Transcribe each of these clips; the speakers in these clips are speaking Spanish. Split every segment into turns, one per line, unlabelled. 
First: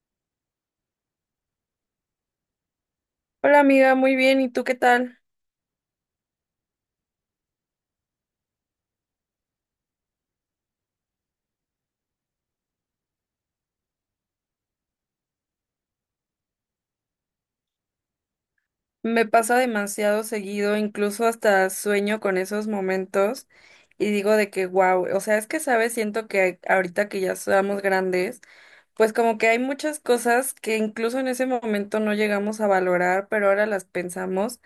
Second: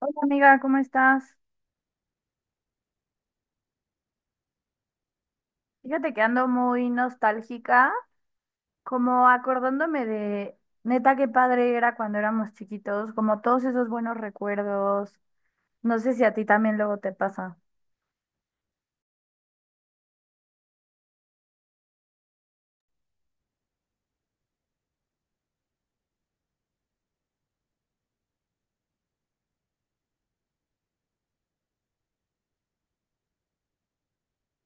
Hola amiga, ¿cómo estás?
Hola amiga, muy bien, ¿y tú qué tal?
Fíjate que ando muy nostálgica, como acordándome de, neta, qué padre era cuando éramos chiquitos, como todos esos buenos recuerdos. No sé si a ti también luego te pasa.
Me pasa demasiado seguido, incluso hasta sueño con esos momentos y digo de que wow, o sea, es que sabes, siento que ahorita que ya somos grandes, pues como que hay muchas cosas que incluso en ese momento no llegamos a valorar, pero ahora las pensamos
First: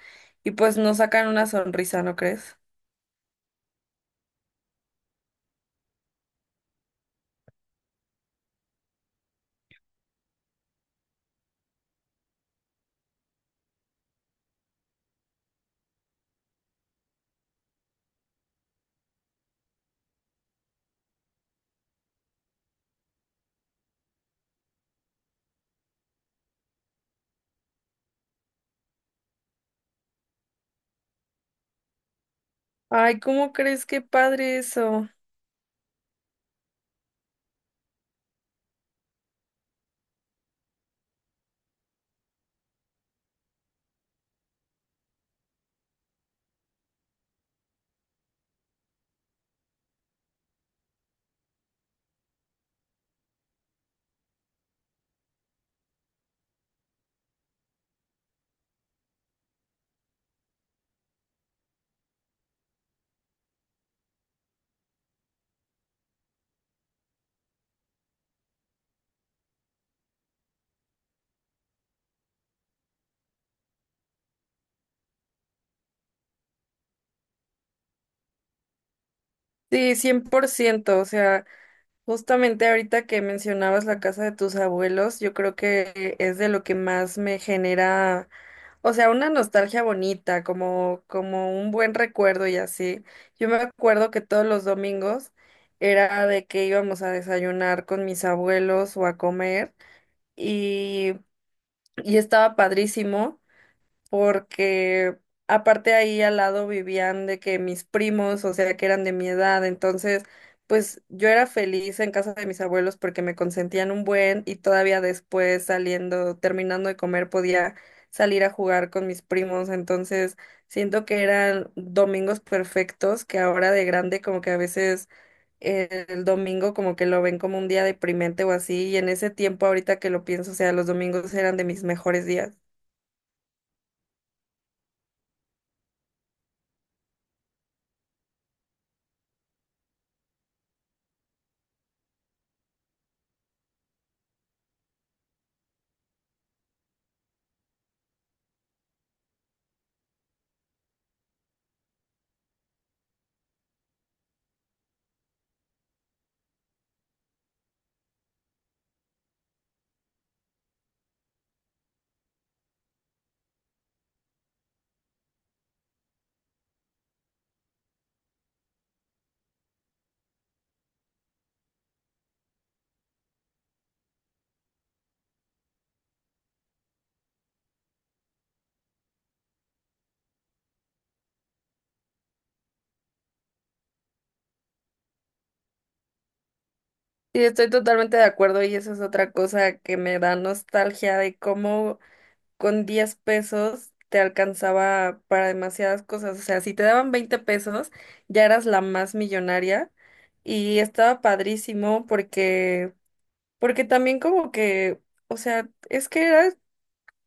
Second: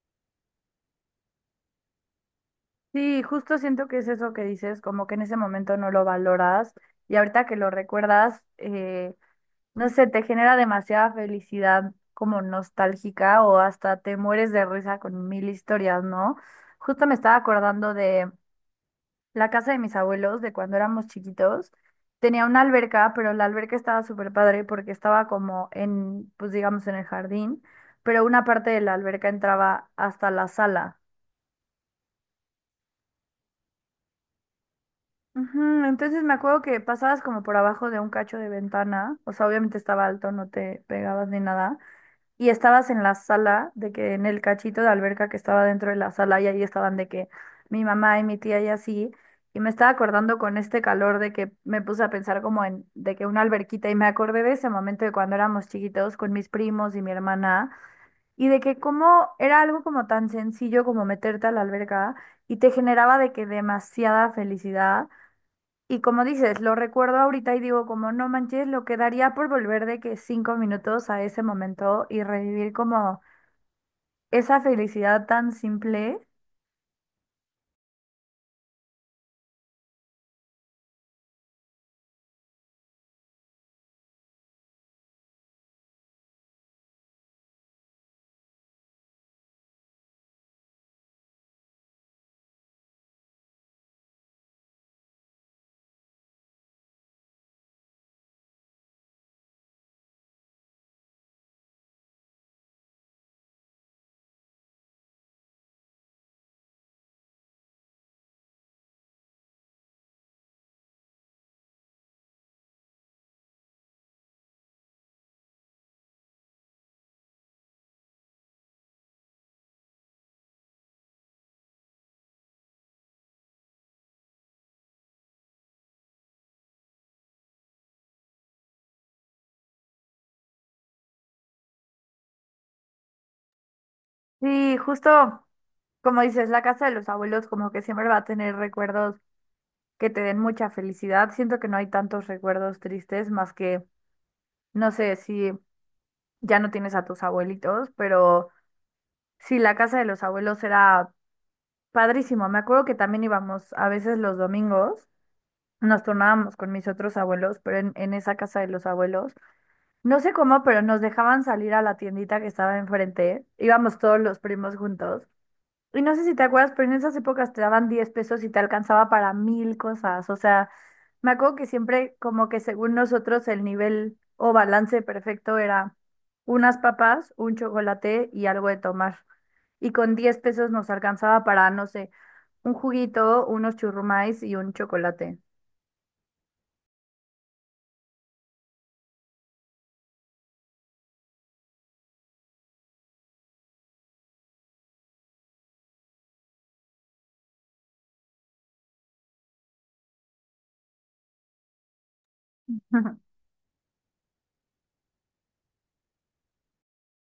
y pues nos sacan una sonrisa, ¿no crees?
Sí, justo siento que es eso que dices, como que en ese momento no lo valoras y ahorita que lo recuerdas, no sé, te genera demasiada felicidad como nostálgica o hasta te mueres de risa con mil historias, ¿no? Justo me estaba acordando de... La casa de mis abuelos, de cuando éramos chiquitos, tenía una alberca, pero la alberca estaba súper padre porque estaba como en, pues digamos, en el jardín, pero una parte de la alberca entraba hasta la sala.
Ay, ¿cómo crees? Qué padre eso.
Ujú. Entonces me acuerdo que pasabas como por abajo de un cacho de ventana, o sea, obviamente estaba alto, no te pegabas ni nada, y estabas en la sala, de que en el cachito de alberca que estaba dentro de la sala y ahí estaban de que mi mamá y mi tía y así. Y me estaba acordando con este calor de que me puse a pensar como en de que una alberquita y me acordé de ese momento de cuando éramos chiquitos con mis primos y mi hermana y de que como era algo como tan sencillo como meterte a la alberca y te generaba de que demasiada felicidad y como dices, lo recuerdo ahorita y digo, como no manches, lo que daría por volver de que 5 minutos a ese momento y revivir como esa felicidad tan simple.
Sí, 100%. O sea. Justamente ahorita que mencionabas la casa de tus abuelos, yo creo que es de lo que más me genera, o sea, una nostalgia bonita, como un buen recuerdo y así. Yo me acuerdo que todos los domingos era de que íbamos a desayunar con mis abuelos o a comer y, y estaba padrísimo porque aparte ahí al lado vivían de que mis primos, o sea, que eran de mi edad, entonces, pues yo era feliz en casa de mis abuelos porque me consentían un buen y todavía después saliendo, terminando de comer, podía salir a jugar con mis primos, entonces siento que eran domingos perfectos que ahora de grande como que a veces el domingo como que lo ven como un día deprimente o así y en ese tiempo ahorita que lo pienso, o sea, los domingos eran de mis mejores días.
Sí, justo como dices, la casa de los abuelos como que siempre va a tener recuerdos que te den mucha felicidad. Siento que no hay tantos recuerdos tristes más que, no sé, si ya no tienes a tus abuelitos, pero sí, la casa de los abuelos era padrísimo. Me acuerdo que también íbamos a veces los domingos. Nos turnábamos con mis otros abuelos, pero en esa casa de los abuelos, no sé cómo, pero nos dejaban salir a la tiendita que estaba enfrente, íbamos todos los primos juntos. Y no sé si te acuerdas, pero en esas épocas te daban 10 pesos y te alcanzaba para mil cosas. O sea, me acuerdo que siempre como que según nosotros el nivel o balance perfecto era unas papas, un chocolate y algo de tomar. Y con 10 pesos nos alcanzaba para, no sé, un juguito, unos churrumais y un chocolate.
Sí, estoy totalmente de acuerdo y eso es otra cosa que me da nostalgia de cómo con 10 pesos te alcanzaba para demasiadas cosas. O sea, si te daban 20 pesos, ya eras la más millonaria y estaba padrísimo porque, porque también como que, o sea, es que era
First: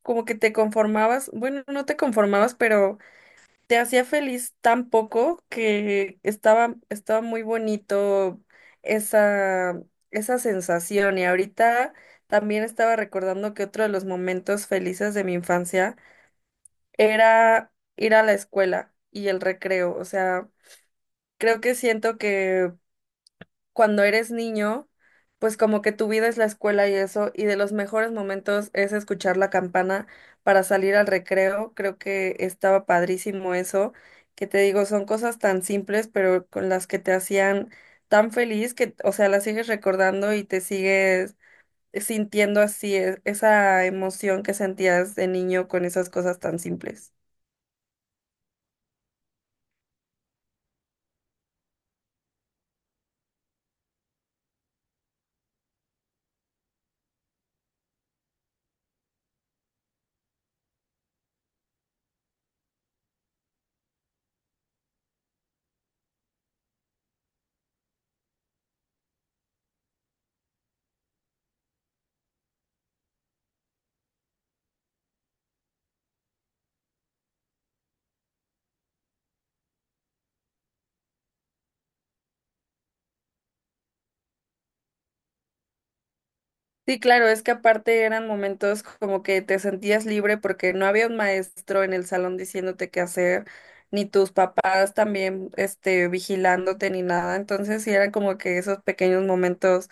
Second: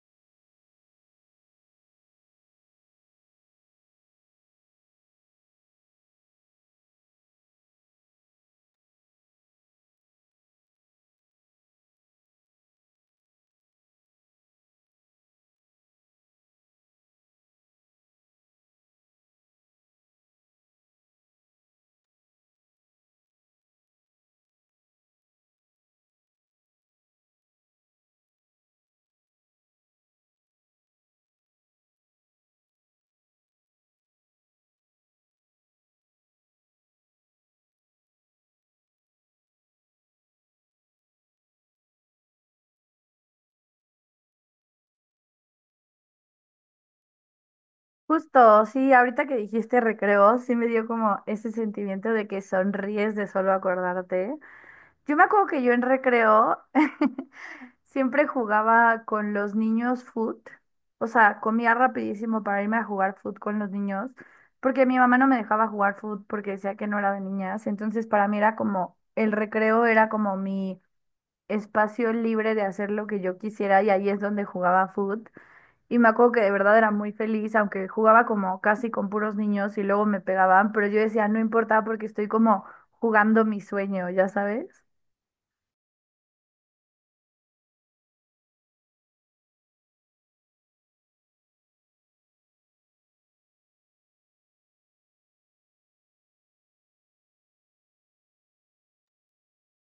como que te conformabas, bueno, no te conformabas, pero te hacía feliz tan poco que estaba muy bonito esa, esa sensación. Y ahorita también estaba recordando que otro de los momentos felices de mi infancia era ir a la escuela y el recreo. O sea, creo que siento que cuando eres niño, pues como que tu vida es la escuela y eso, y de los mejores momentos es escuchar la campana para salir al recreo. Creo que estaba padrísimo eso, que te digo, son cosas tan simples, pero con las que te hacían tan feliz que, o sea, las sigues recordando y te sigues sintiendo así esa emoción que sentías de niño con esas cosas tan simples.
Justo, sí, ahorita que dijiste recreo, sí me dio como ese sentimiento de que sonríes de solo acordarte. Yo me acuerdo que yo en recreo siempre jugaba con los niños foot, o sea, comía rapidísimo para irme a jugar foot con los niños, porque mi mamá no me dejaba jugar foot porque decía que no era de niñas, entonces para mí era como, el recreo era como mi espacio libre de hacer lo que yo quisiera y ahí es donde jugaba foot. Y me acuerdo que de verdad era muy feliz, aunque jugaba como casi con puros niños y luego me pegaban, pero yo decía, no importa porque estoy como jugando mi sueño, ¿ya sabes?
Sí, claro, es que aparte eran momentos como que te sentías libre porque no había un maestro en el salón diciéndote qué hacer, ni tus papás también, este, vigilándote ni nada. Entonces sí eran como que esos pequeños momentos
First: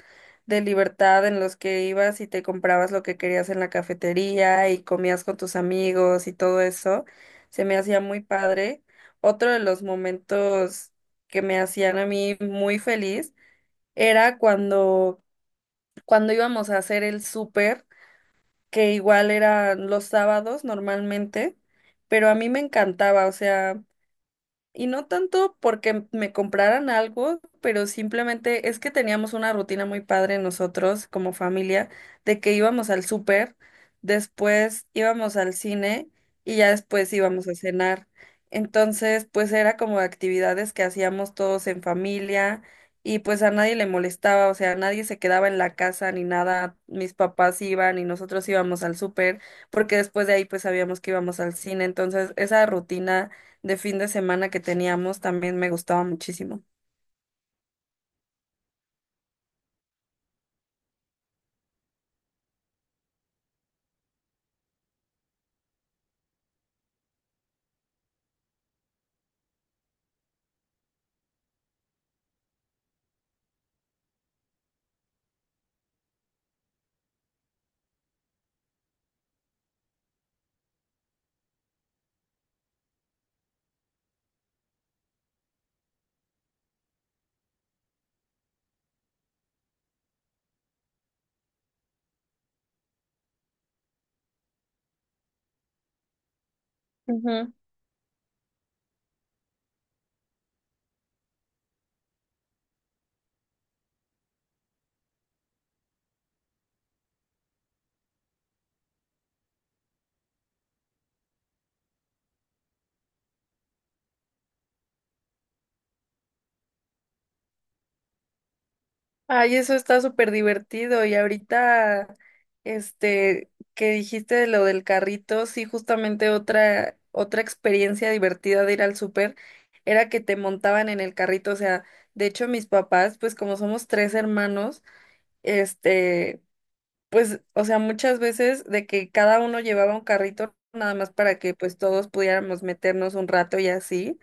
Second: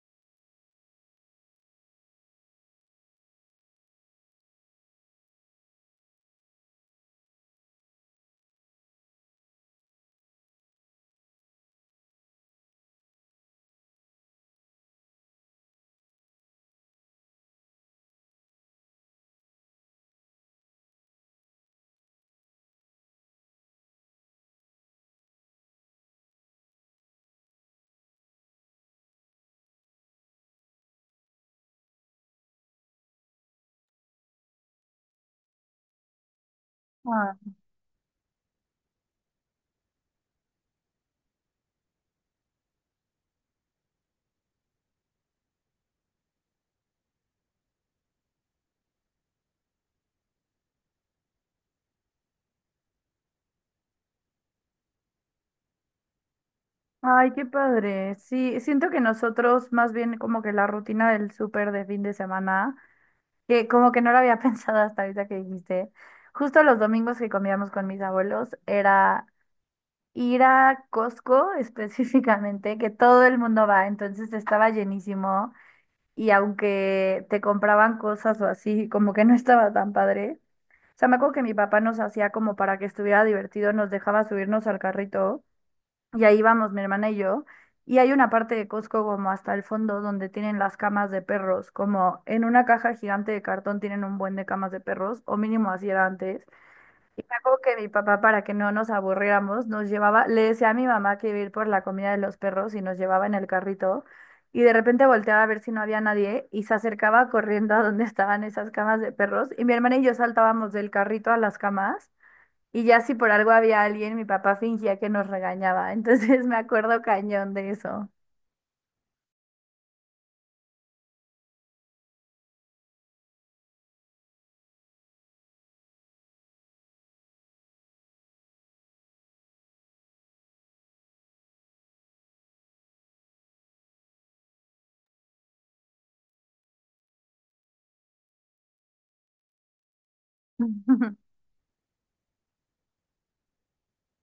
de libertad en los que ibas y te comprabas lo que querías en la cafetería y comías con tus amigos y todo eso. Se me hacía muy padre. Otro de los momentos que me hacían a mí muy feliz era cuando íbamos a hacer el súper, que igual eran los sábados normalmente, pero a mí me encantaba, o sea, y no tanto porque me compraran algo, pero simplemente es que teníamos una rutina muy padre nosotros como familia, de que íbamos al súper, después íbamos al cine y ya después
Ah.
íbamos a cenar. Entonces, pues era como actividades que hacíamos todos en familia y pues a nadie le molestaba, o sea, nadie se quedaba en la casa ni nada. Mis papás iban y nosotros íbamos al súper, porque después de ahí pues sabíamos que íbamos al cine. Entonces, esa rutina de fin de semana que teníamos también me gustaba muchísimo.
Ay, qué padre. Sí, siento que nosotros más bien como que la rutina del súper de fin de semana, que como que no lo había pensado hasta ahorita que dijiste, justo los domingos que comíamos con mis abuelos era ir a Costco específicamente, que todo el mundo va, entonces estaba llenísimo y aunque te compraban cosas o así, como que no estaba tan padre. O sea, me acuerdo que mi papá nos hacía como para que estuviera divertido, nos dejaba subirnos al carrito y ahí íbamos mi hermana y yo. Y hay una parte de Costco como hasta el fondo donde tienen las camas de perros, como en una caja gigante de cartón tienen un buen de camas de perros, o mínimo así era antes. Y me
Ujú.
acuerdo que mi papá, para que no nos aburriéramos, nos llevaba, le decía a mi mamá que iba a ir por la comida de los perros y nos llevaba en el carrito. Y de repente volteaba a ver si no había nadie y se acercaba corriendo a donde estaban esas camas de perros. Y mi hermana y yo saltábamos del carrito a las camas. Y ya si por algo había alguien, mi papá fingía que nos regañaba. Entonces me acuerdo cañón de eso.
Ay, eso está súper divertido. Y ahorita, este, que dijiste de lo del carrito, sí, justamente otra experiencia divertida de ir al súper era que te montaban en el carrito. O sea, de hecho, mis papás, pues como somos tres hermanos, este, pues, o sea, muchas veces de que cada uno llevaba un carrito nada más para que pues todos pudiéramos meternos un rato y así.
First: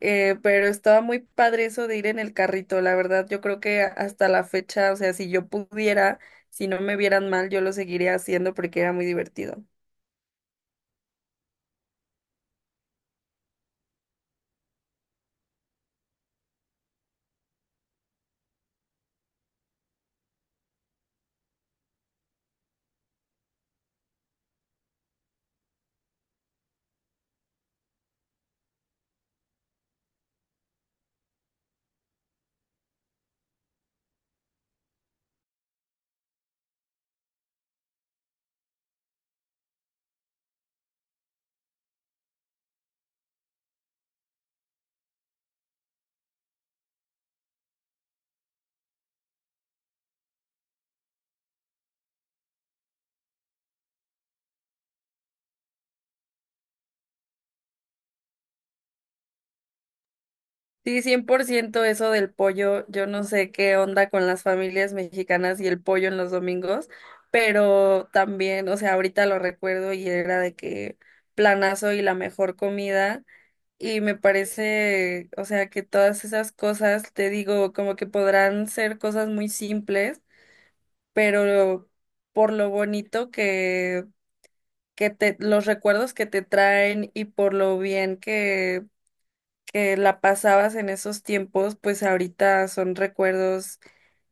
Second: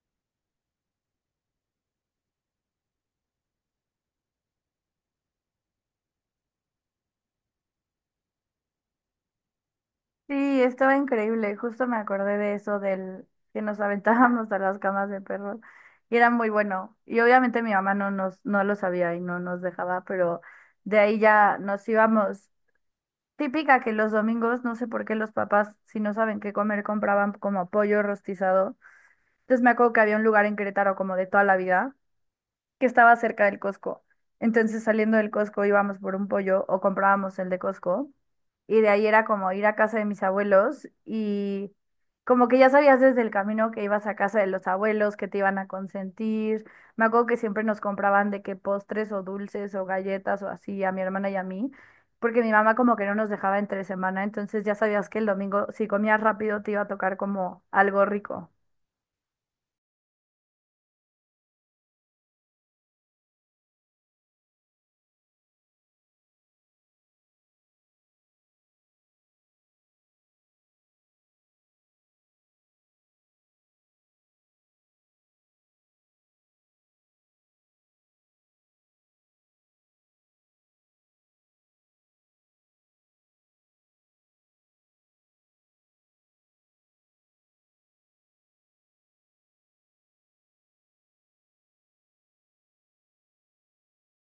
Pero estaba muy padre eso de ir en el carrito, la verdad. Yo creo que hasta la fecha, o sea, si yo pudiera, si no me vieran mal, yo lo seguiría haciendo porque era muy divertido.
Sí, estaba increíble. Justo me acordé de eso del que nos aventábamos a las camas de perros y era muy bueno. Y obviamente mi mamá no lo sabía y no nos dejaba, pero de ahí ya nos íbamos. Típica que los domingos, no sé por qué los papás, si no saben qué comer, compraban como pollo rostizado. Entonces me acuerdo que había un lugar en Querétaro como de toda la vida que estaba cerca del Costco. Entonces, saliendo del Costco íbamos por un pollo o comprábamos el de Costco. Y de ahí era como ir a casa de mis abuelos y como que ya sabías desde el camino que ibas a casa de los abuelos, que te iban a consentir. Me acuerdo que siempre nos compraban de que postres o dulces o galletas o así a mi hermana y a mí, porque mi mamá como que no nos dejaba entre semana, entonces ya sabías que el domingo si comías rápido te iba a tocar como algo rico.
Sí, 100% eso del pollo. Yo no sé qué onda con las familias mexicanas y el pollo en los domingos, pero también, o sea, ahorita lo recuerdo y era de que planazo y la mejor comida. Y me parece, o sea, que todas esas cosas, te digo, como que podrán ser cosas muy simples pero por lo bonito que te, los recuerdos que te traen y por lo bien que la pasabas en esos tiempos, pues ahorita son recuerdos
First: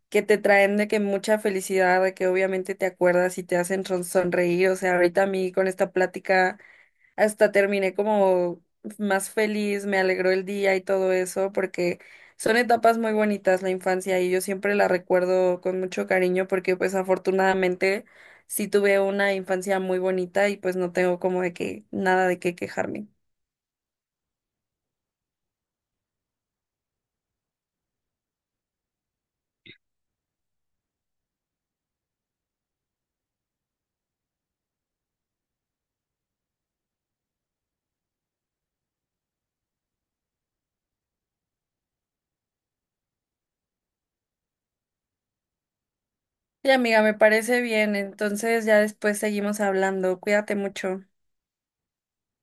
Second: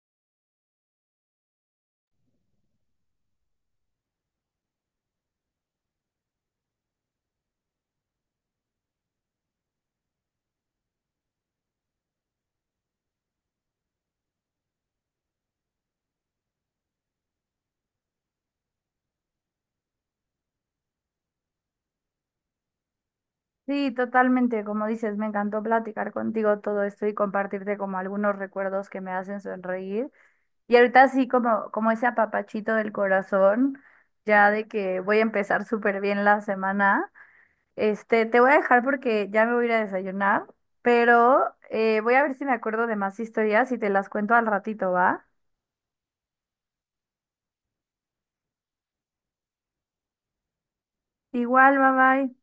que te traen de que mucha felicidad, de que obviamente te acuerdas y te hacen sonreír. O sea, ahorita a mí con esta plática hasta terminé como más feliz, me alegró el día y todo eso, porque son etapas muy bonitas la infancia y yo siempre la recuerdo con mucho cariño porque pues afortunadamente sí tuve una infancia muy bonita y pues no tengo como de que nada de qué quejarme.
Sí, totalmente, como dices, me encantó platicar contigo todo esto y compartirte como algunos recuerdos que me hacen sonreír. Y ahorita sí, como, como ese apapachito del corazón, ya de que voy a empezar súper bien la semana. Este, te voy a dejar porque ya me voy a ir a desayunar, pero voy a ver si me acuerdo de más historias y te las cuento al ratito, ¿va?
Y amiga, me parece bien, entonces ya después seguimos hablando, cuídate mucho.
Igual, bye bye.